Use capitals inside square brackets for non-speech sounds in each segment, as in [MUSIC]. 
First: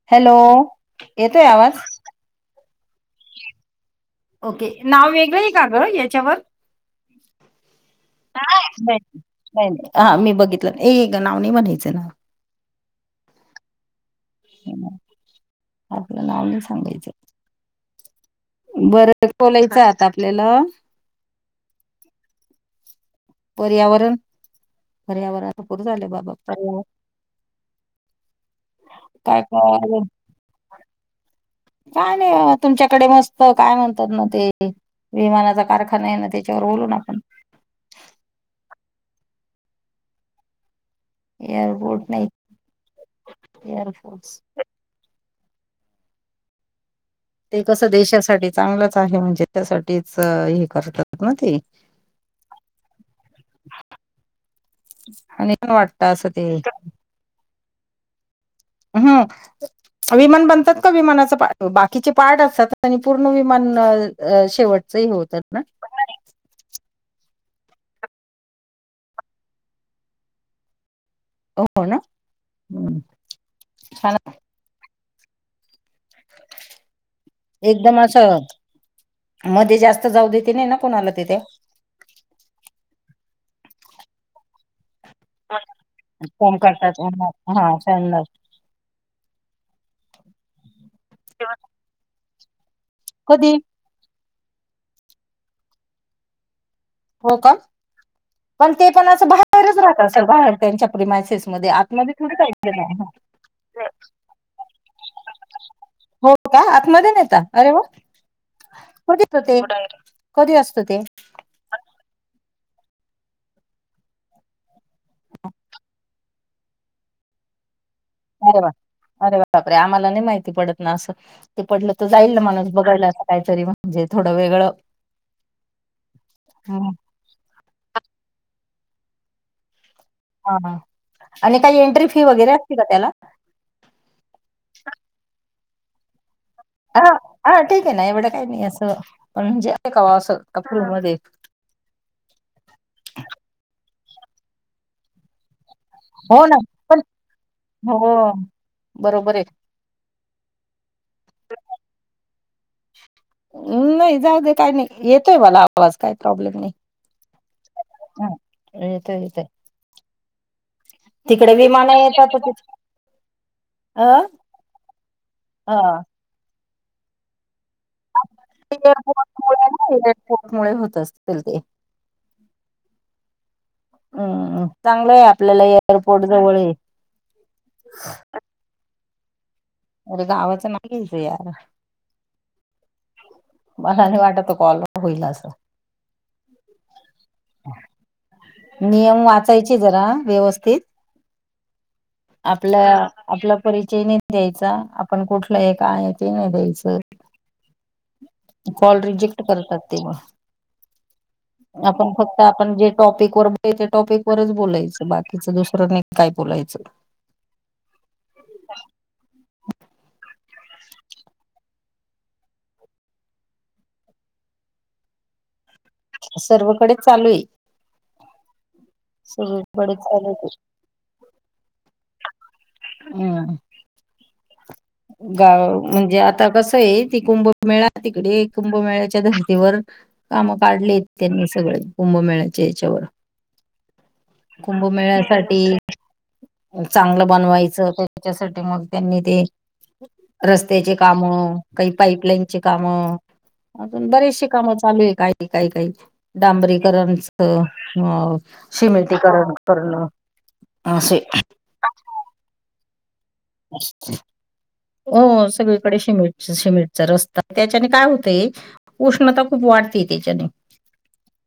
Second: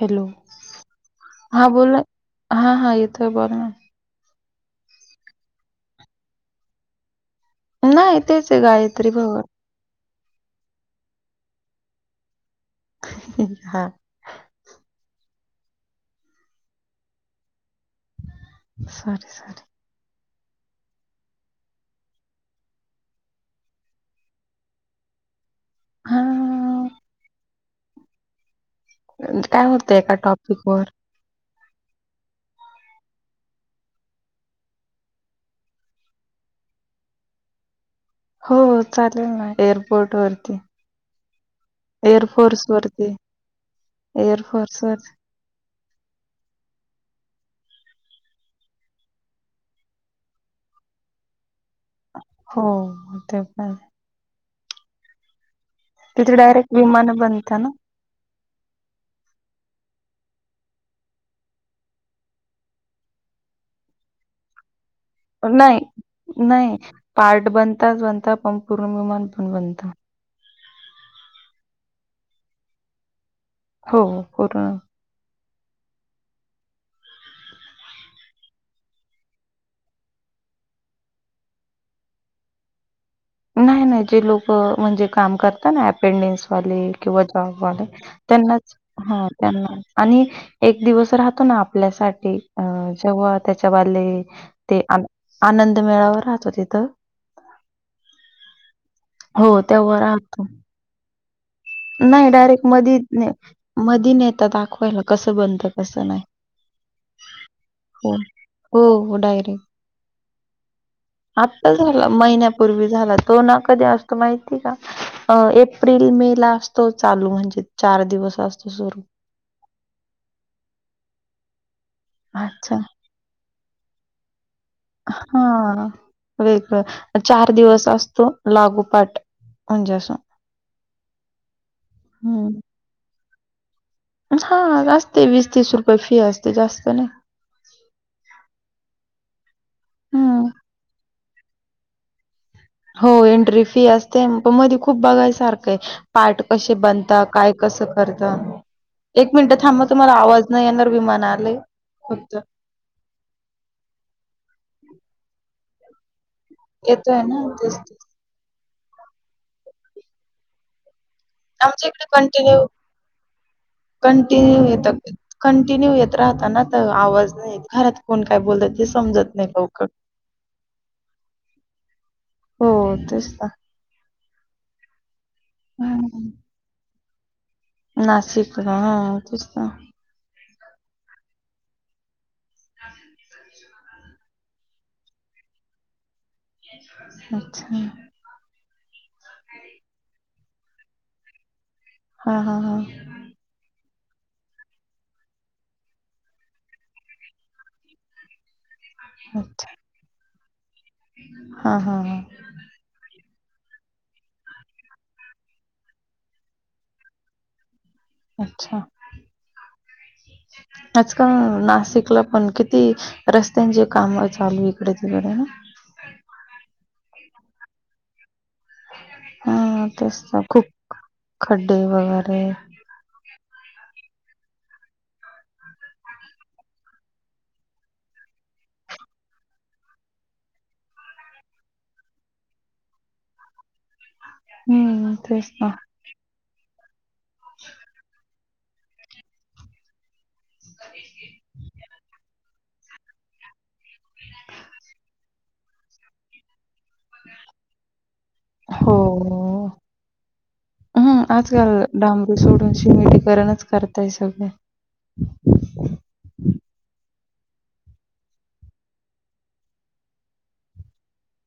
Hello येतोय हा आवाज? बोला हा हा यथोय बोल ना ओके नाव वेगळं आहे का ग याच्यावर नाही तेच नाही गायत्री बघ नाही नाही हा मी बघितलं ए ग नाव नाही म्हणायचं ना हा आपला लावला सांगायचं बरं सॉरी सॉरी बोलायचं आता आपल्याला पर्यावरण पर्यावरणातपूर झाले हा बाबा पर्यावरण काय होतं एका टॉपिक वर काय नाही तुमच्याकडे मस्त काय म्हणतात ना ते विमानाचा कारखाना आहे ना त्याच्यावर बोलून आपण हो चालेल ना एअरपोर्ट वरती एअरपोर्ट नाही एअरफोर्स वरती एअरफोर्स वर ते कसं देशासाठी चांगलंच आहे म्हणजे त्या त्यासाठीच हे करतात ना ते हो ते पण आणि पण वाटत असं तिथे ते डायरेक्ट विमान बनता ना हम्म. विमान बनतात का विमानाच बाकीचे पार्ट असतात आणि पूर्ण विमान शेवट नाही नाही. पार्ट बनताच बनता पण पूर्ण विमान पण बनत हो हो ना हम्म. हो छान हो पुर्ण [UNINTELLIGIBLE] एकदम असं मध्ये जास्त जाऊ देते नाही ना कोणाला तिथे [UNINTELLIGIBLE] नाही नाही जे लोक म्हणजे काम करत ना अेंडेन्स काम वाले करतात किंवा हा जॉबवाले सांगणार त्यांनाच ह त्यांनाच आणि एक दिवस राहतो ना आपल्यासाठी अ जेव्हा कधी त्याच्या वाले ते आनं आनंद मेळावर राहतो तिथं. हो का पण ते पण असं हो, बाहेरच तेव्हा राहत अस राहतो. बाहे त्यांच्या प्रिमा नाही डायरेक्ट मधी मध न येतात दाखवायला कसं बनतात. हो का आतमध्ये नता अरे वा हो. हो, होतीेत हो तिथ ते कधी असतो ते. आता झाला महिन्यापूर्वी झाला तो ना कधी असतो माहिती का एप्रिल मे ला असतो चालू म्हणजे दिवस अरे असतो वा सुरू. अरे बाप रे आम्हाला नाही माहिती पडत ना असं ते पडलं तर जाईल ना माणूस अच्छा. बघायला असं काहीतरी म्हणजे थोड वेगळं. हा वेगळ हम्म. चार दिवस असतो लागू पाठ म्हणजे असं हा हा आणि काही एंट्री फी वगैरे असते का त्याला. हा असते वीस तीस रुपये फी अस हा हा ठीक आहे ना एवढं काही नाही असं पण म्हणजे का बा असं हं. का फ्री मध्ये. हो एंट्री फी असते पण मध्ये खूप बघायसारखं सारखं आहे पार्ट हो ना कसे पण बनता काय कस हो करता एक बरोबर आहे मिनट थांबा तुम्हाला आवाज नाही येणार विमान आलय कोणतं. ऊ नाही जाऊ दे काही नाही येतोय मला आवाज काय येतोय ना तेच ते हा येतोय येतय तिकडे आमच्या विमान इकडे येतात त कंटिन्यू कंटिन्यू येतात हा कंटिन्यू येत राहताना तर आवाज नाही येत. घरात कोण काय बोलत ते एअरपोर्ट समजत नाही मुळे लवकर. ना एअरपोर्ट मुळे होत असतील ते हो तेच ना. हम्म चांगल आहे आपल्याला एअरपोर्ट जवळ आहे. नाशिक हा तेच ना. अरे गावाचं नाही घ्यायच यार. [UNINTELLIGIBLE] मला नाही वाटत तो कॉल होईल असं. अच्छा. नियम वाचायचे जरा व्यवस्थित. हा हा हा आपला आपला परिचय नाही द्यायच चा आपण कुठलं आहे काय आहे ते नाही द्यायचं. कॉल रिजेक्ट अच्छा करतात ते म हा हा आपण हा फक्त आपण जे टॉपिक वर त्या टॉपिक वरच बोलायचं बाकीच दुसर नाही काय बोलायचं. अच्छा. आजकाल नाशिकला पण किती रस्त्यांचे काम चालू इकडे तिकडे ना. सर्वकडेच चालू आहे सगळीकडच चालू आहे तशी. खड्डेे वगैरे. [INAUDIBLE] हम्म गाव म्हणजे आता कस आहे ती कुंभमेळा- तिकडे कुंभमेळ्याच्या धर्तीवर काम काढलेत त्यांनी सगळे कुंभमेळ्याच्या याच्यावर. हम्म तेच कुंभमेळ्यासाठी ना चांगलं बनवायचं त्यांच्यासाठी मग त्यांनी ते रस्त्याचे काम काही पाईपलाईनचे काम बरीेचशी कामं चालू आहे- काही ती काही- काही डांबरी करण च मग शीमेंटी -करण- करणं. अ हा.. असे आजकाल डांबरी सोडून शिमेडी [INAUDIBLE] हो सगळीकडे शिमेट -शिमेटचा रस्ता त्याच्याने काय होतय, उष्णता खूप वाढते त्याच्याने.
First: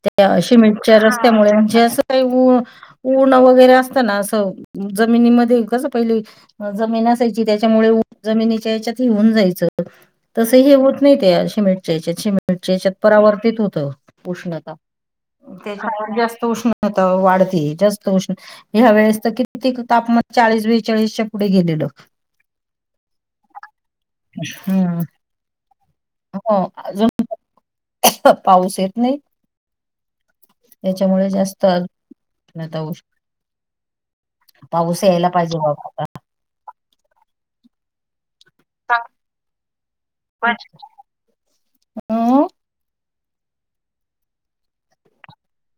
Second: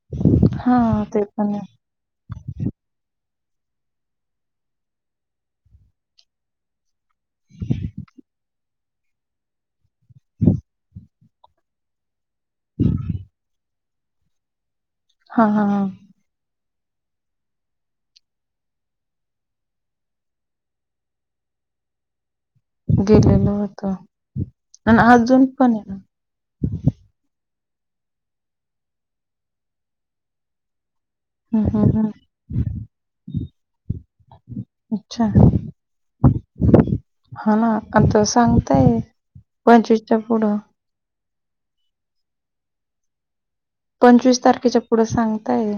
त्या शीमेंट हा च्या ते रस्त्यामुळे पण आहे म्हणजे असं काही ऊ- ऊन उटन वगैरे असतं ना असं जमिनीमध्ये कसं पहिले जमीन अस असायची त्याच्यामुळे ऊ -जमनी च्या हेच्यात ची -ऊन जायच- तस हे होत नाही त्या शीमेंट च्या याच्यात शीमेंट शिमेंटच्या येण्यात परावर्तीत होतं उष्णता हा हा हा त्याच्यामुळे जास्त उष्ण आता वाढते जास्त उष्ण- ह्या वेळेस तर किती- तापमान चाळीस- बेचाळीस च्या पुढे गेलेलो. गेलेलो होतो [INAUDIBLE] हम्म आणि अजून पण आहे न. हो अजून पाऊस [INAUDIBLE] येत नाही. त्याच्यामुळे जास्त हम्म हम्म हम्म उष्णता होऊ शकते. पाऊस अच्छा यायला पाहिजे बाबा -आता. [INAUDIBLE] हा ना आता सांगताय पंचवीसच्या पुढं. हं..... पंचवीस तारखेच्या पुढे सांगतायत.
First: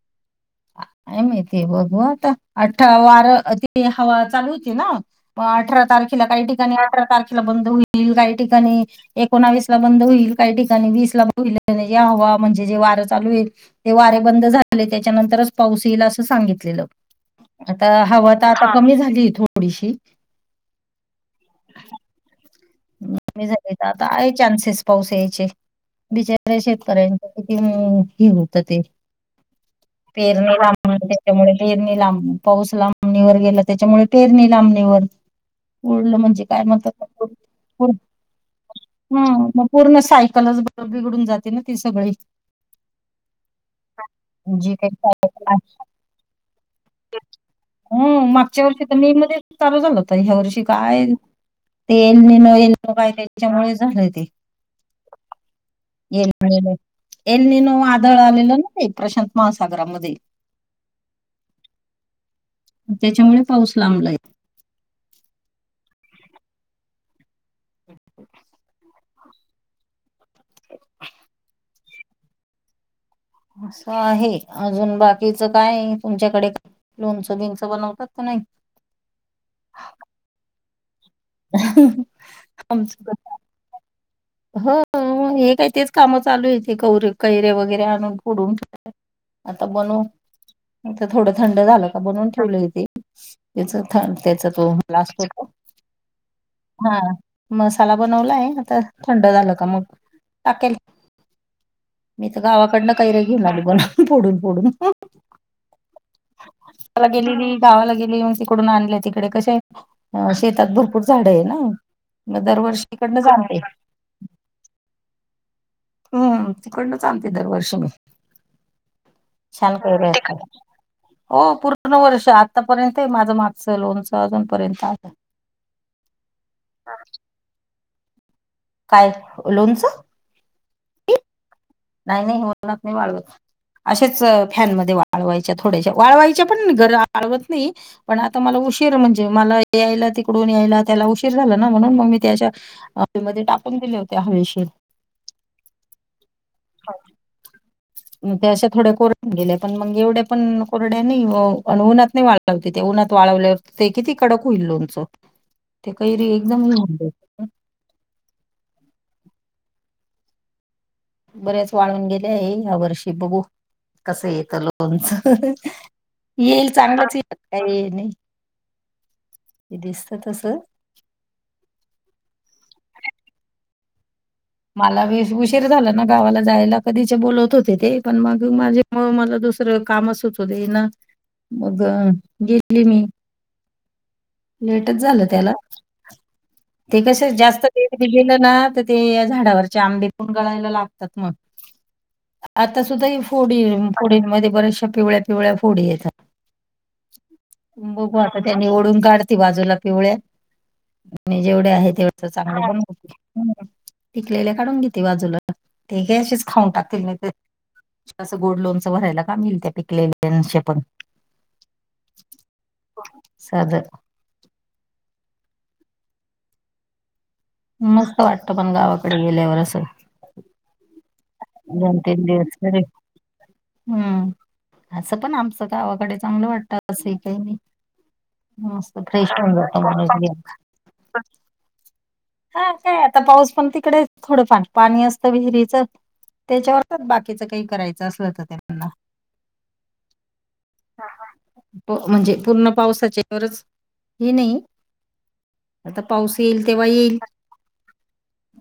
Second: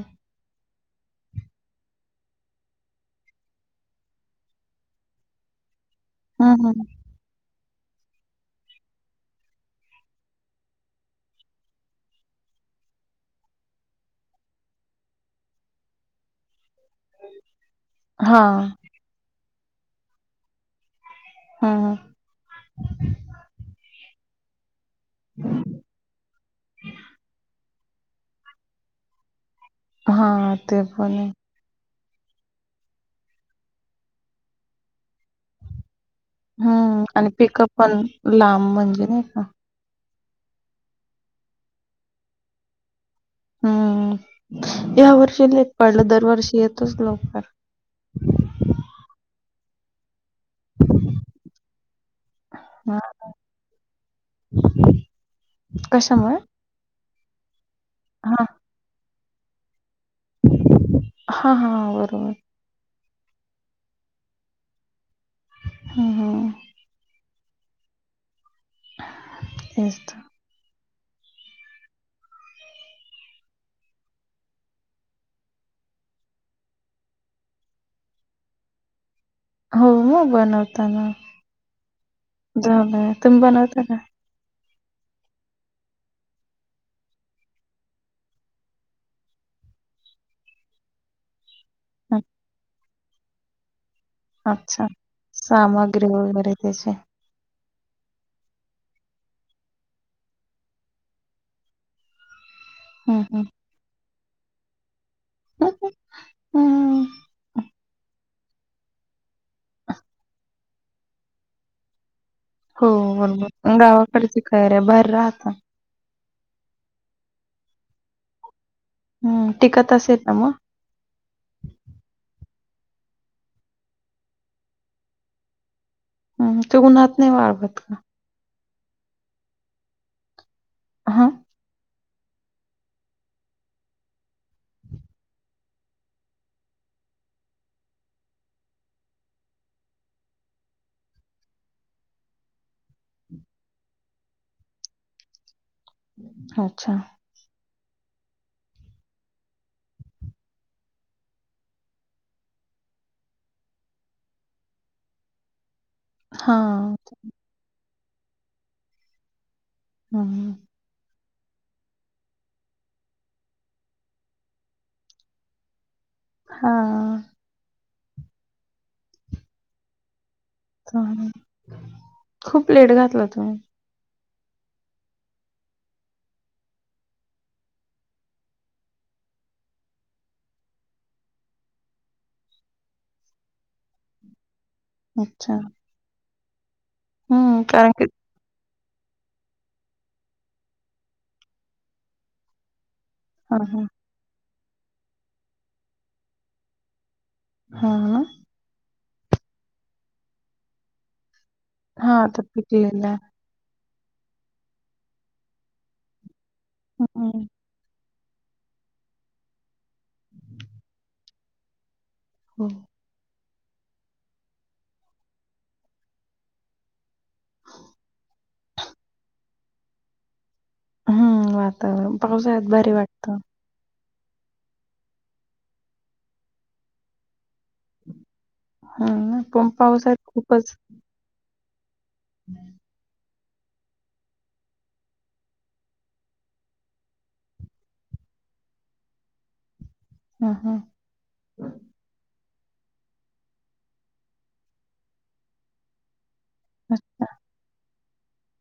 ह [INAUDIBLE] काय माहती बघू आता अठा- वार अती हवा चालू होती ना म अ अठरा तारखेला काही हं, हं. ठिकाणी अठरा तारखेला बंद होई बंद होईल काही ठिकाणी एकोणावीस ला बंद होईल काही ठिकाणी वीस -ला बंद होईल, या हवा म्हणजे जेव्हा वार चालू येत ते वारे बंद झाले त्याचे त्या नंतर पाऊस येईल अस सांगितलेल, आता हवा -आता हां. ह कमी झाली थोडी थोडशी हा. ह.. हवा -कमी झाली आता आहे चान्सेस पाऊस यायचे बिचाऱ्या -शेतकऱ्यांचे -किती [UNINTELLIGIBLE] होत ते पेरनी हां, ते लांब- पण आहे. त्याच्यामुळे- पेरणी लांब पाऊस लांबणीवर गेला त्याच्यामुळे पेरणी लांबणीवर कुडलं -म्हणजे काय- म्हणतात हं त्याला आणि पिकअप पण लांब म्हणजे नाही का? पूर्ण सायकलच बिघडून- जाते ना ती सगळी. जी हम्म.. या वर्षीेत नाही लेट पाडला दरवर्षी येत हूं मागच्या वर्षी तर मे मध्ये चालू झालं होत ह्या वर्षी काय ते येनी न येल [UNINTELLIGIBLE] हां, त्यांच्यामुळे झालय ते. एल कशामुळे? निनो - एल निनो वादळ हां. आलेलं ना ते प्रशांत महासागरामध्ये हा- हा बरोबर त्याच्यामुळे पाऊस लांबलाय ह. हा.. [INAUDIBLE] [INAUDIBLE] तेचत [UNINTELLIGIBLE] अस आहे अजून बाकीच काय तुमच्याकडे -लोणचं बिंच बनवतात नाही. हो हो बनवताना झालं तुम्ही बनवताना हो हो हे काय तेच काम चालू आहेेते कुवरू कौरे कैरे वगैरे आणून फोडून आता बनऊ थोडं थंड झालं का हं, बनवून ठेवलंेते त्याच. हा त्याचा तो अच्छा. लास्तट फोटो सामग्री वगैरे त्याची. मसाला बनवलाय आता थंड झालं का मग टाकेल मी गावाकडन हं, कौरौया हं. घेऊन आली फोडून फोडून हं, हं. हं. त्याला गेलेली गावाला गेली मग ते तिकडून आणल्या तिकडे कशे शेतात भरपूर झाड आहे ना. मी दरवर्षीतीकडनंच आणते. बर त्या कौरय भारी राहतात. हम्म तिकडूनचांते दरवर्षी मी हं, छान टिकत प्रोग्रेस असेल ना आहे मग? हो पूर्ण वर्षा आत. आतापर्यंत माझं मागचं लोनचं अजूनपर्यंत आहे. हम् ते उन्हात नाही वाळवत का? काय लोनच ह. नाही नाही होत ऊनात नाही वाळवत. अशेच फॅनमध्ये वाळवायच्या थोड्याशा वाळवायच्या पण घरी वाळवत नाही पण आता मला उ उशीर म्हणजे मला यायला तिकडूनून यायला त्याला उशीर झाला ना म्हणून मग मी त्या अशा हवेत मध्ये टक. टाकून दिले होते्या हवेशीर अच्छा. ग त्या अशा थोड्या कोरड गेल्या पण मग एवढ्या पण कोरड्या नाही अन ऊनात नाही वाळवती त्या ऊनात वाळवले ते किती कडक होईल लोणचं. ते कैरी एकदम हां, ला [INAUDIBLE] हम् हं. बऱ्याच वाळून गेले आहे येईल वर्षी बघू कसं येत लोणच येईल चांगलंच हां, ये काय ये नाही दिसत तस ह खूप लेट घातला तुम्ही मला वि उशीर झाला ना गावाला जायला कधी बोलवत होते ते पण मग माझे मला दुसरं कामच होते ना मग गेली मी लेटच झालं त्याला अच्छा. ते कसं‌‌ हं, जास्त ते कारण की गेलं ना. ते या झाडावरचे आंबे पण गळायला लागतात मग आता सुद्धा ह फोडी हां, हां. फोडीमध्येध्येबऱ्याचशा पिवळ्या पिवळ्या फोडी येतात. हां ना. कुंभकता त्यांनी ओढून काढते बाजूला पिवळ्या आणि जेवढे आहे हां, तेवढ्याच आता चांगले पण पिकलेलं आहे. होते. पिकलेल्या काढून घेते बाजूला ते का अशीच खाऊन टाकतील नाही ते हं, असं गोड लोणचं भरायला कामी येईल त्या पिकलेल्या‌‌ श पण हो. साध मस्त वाटत पण गावाकडे गेल्यावर असं. हं, दोन वातावरण तीन दिवस पावसाळ्यात झाले. भारी वाटतं. हम्म असं पण आमचं गावाकडे चांगलं वाटत असही काही नाही. मस्त हां फ्रेश ना, प पण पावसाळ्यात ज खूपच [INAUDIBLE] हा काय आता पाऊस पण तिकडे थोडंफार पाणी असतं विहिरीच त्याच्यावरच बाकीच काही करायचं असल तर त्यांना हां, हां. [UNINTELLIGIBLE] तो म्हणजे पूर्ण पावसाच्यावरच हे नाही आता पाऊस येईल तेव्हा येईल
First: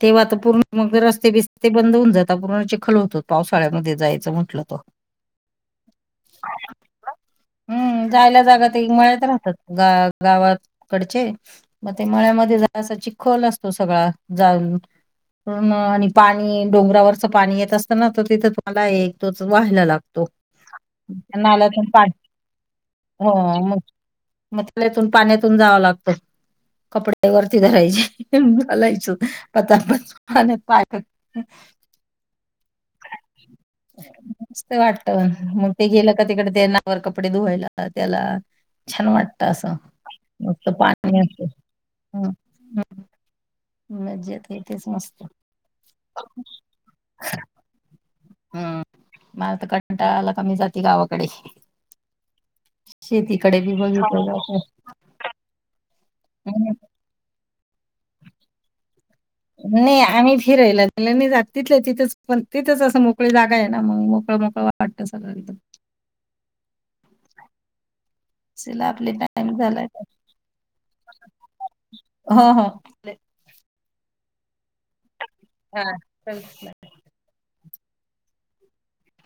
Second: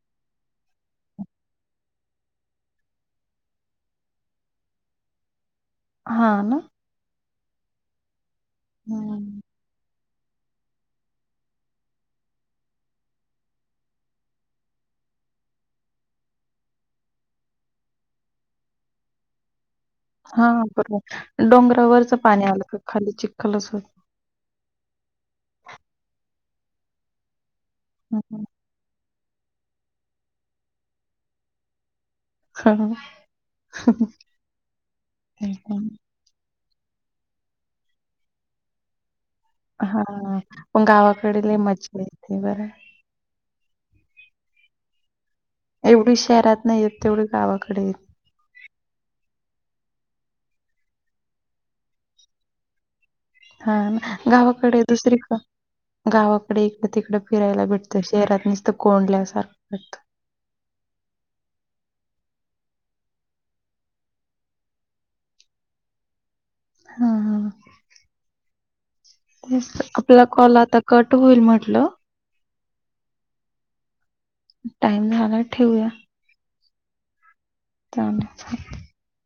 तेव्हा पुर्ण मग रस्ते बिस्ते बंद होऊन जातात. आतापुर्ण चिखल होत पावसाळ्यामध्ये जायचं म्हंटलं त- हा ना हम्म जायला जागा ते मळ्यात हं. राहतात ग [INAUDIBLE] गावाकडचे मग ते मळ्यामध्ये जरासा चिखोल असतो सगळा जाऊ [INAUDIBLE] [UNINTELLIGIBLE] आणि पाणी डोंगरावरच पाणी येत असत ना तर तिथं मला एक तोच व्हायला लागत तो हां, त्या बरोबर. नाल्यातुन डोंगरावरचं पाणी आलं का खाली व चिखलच मग होतं. [INAUDIBLE] नाल्यातून पाण्यातुन जाव लागतो कपड्या वरती धरायचे घालायच पता पच आणि पाय [INAUDIBLE] हं, मस्त वाटत मग ते हं. गेलं का तिकडे ते ना वर कपडे धुवायला त्याला छान वाट त अस हां, मस्त पण पाणी गावाकडे लई मज्जा असतं - येते बरं. [INAUDIBLE] मज्जेत हे तेच मस्त एवढी शहरात नाही य तेवढी गावाकडे येते हम्म मला तर कंटाला आला की मी जाते गावाकडे शेतीकडे बी हां ना, बघित गावाकडे [INAUDIBLE] दुसरीकडं गावाकडे इकडं, तिकडं फिरायला भेटतं शहरात नसत कोंडल्या नाही आम्हीच हि राहिला दि जात तिथलं तिथेच पण तिथेच असं मोकळी जागा आहे ना मग मोकळं मोकळ वाटत सगळं एकदम हां, हां. सिला [INAUDIBLE] लय टाईम तेच तर. झालाय आपला कॉल आता कट होईल म्हटलं. हो हो टाइम झाला हा ठेवूया. चल. धन्यवाद.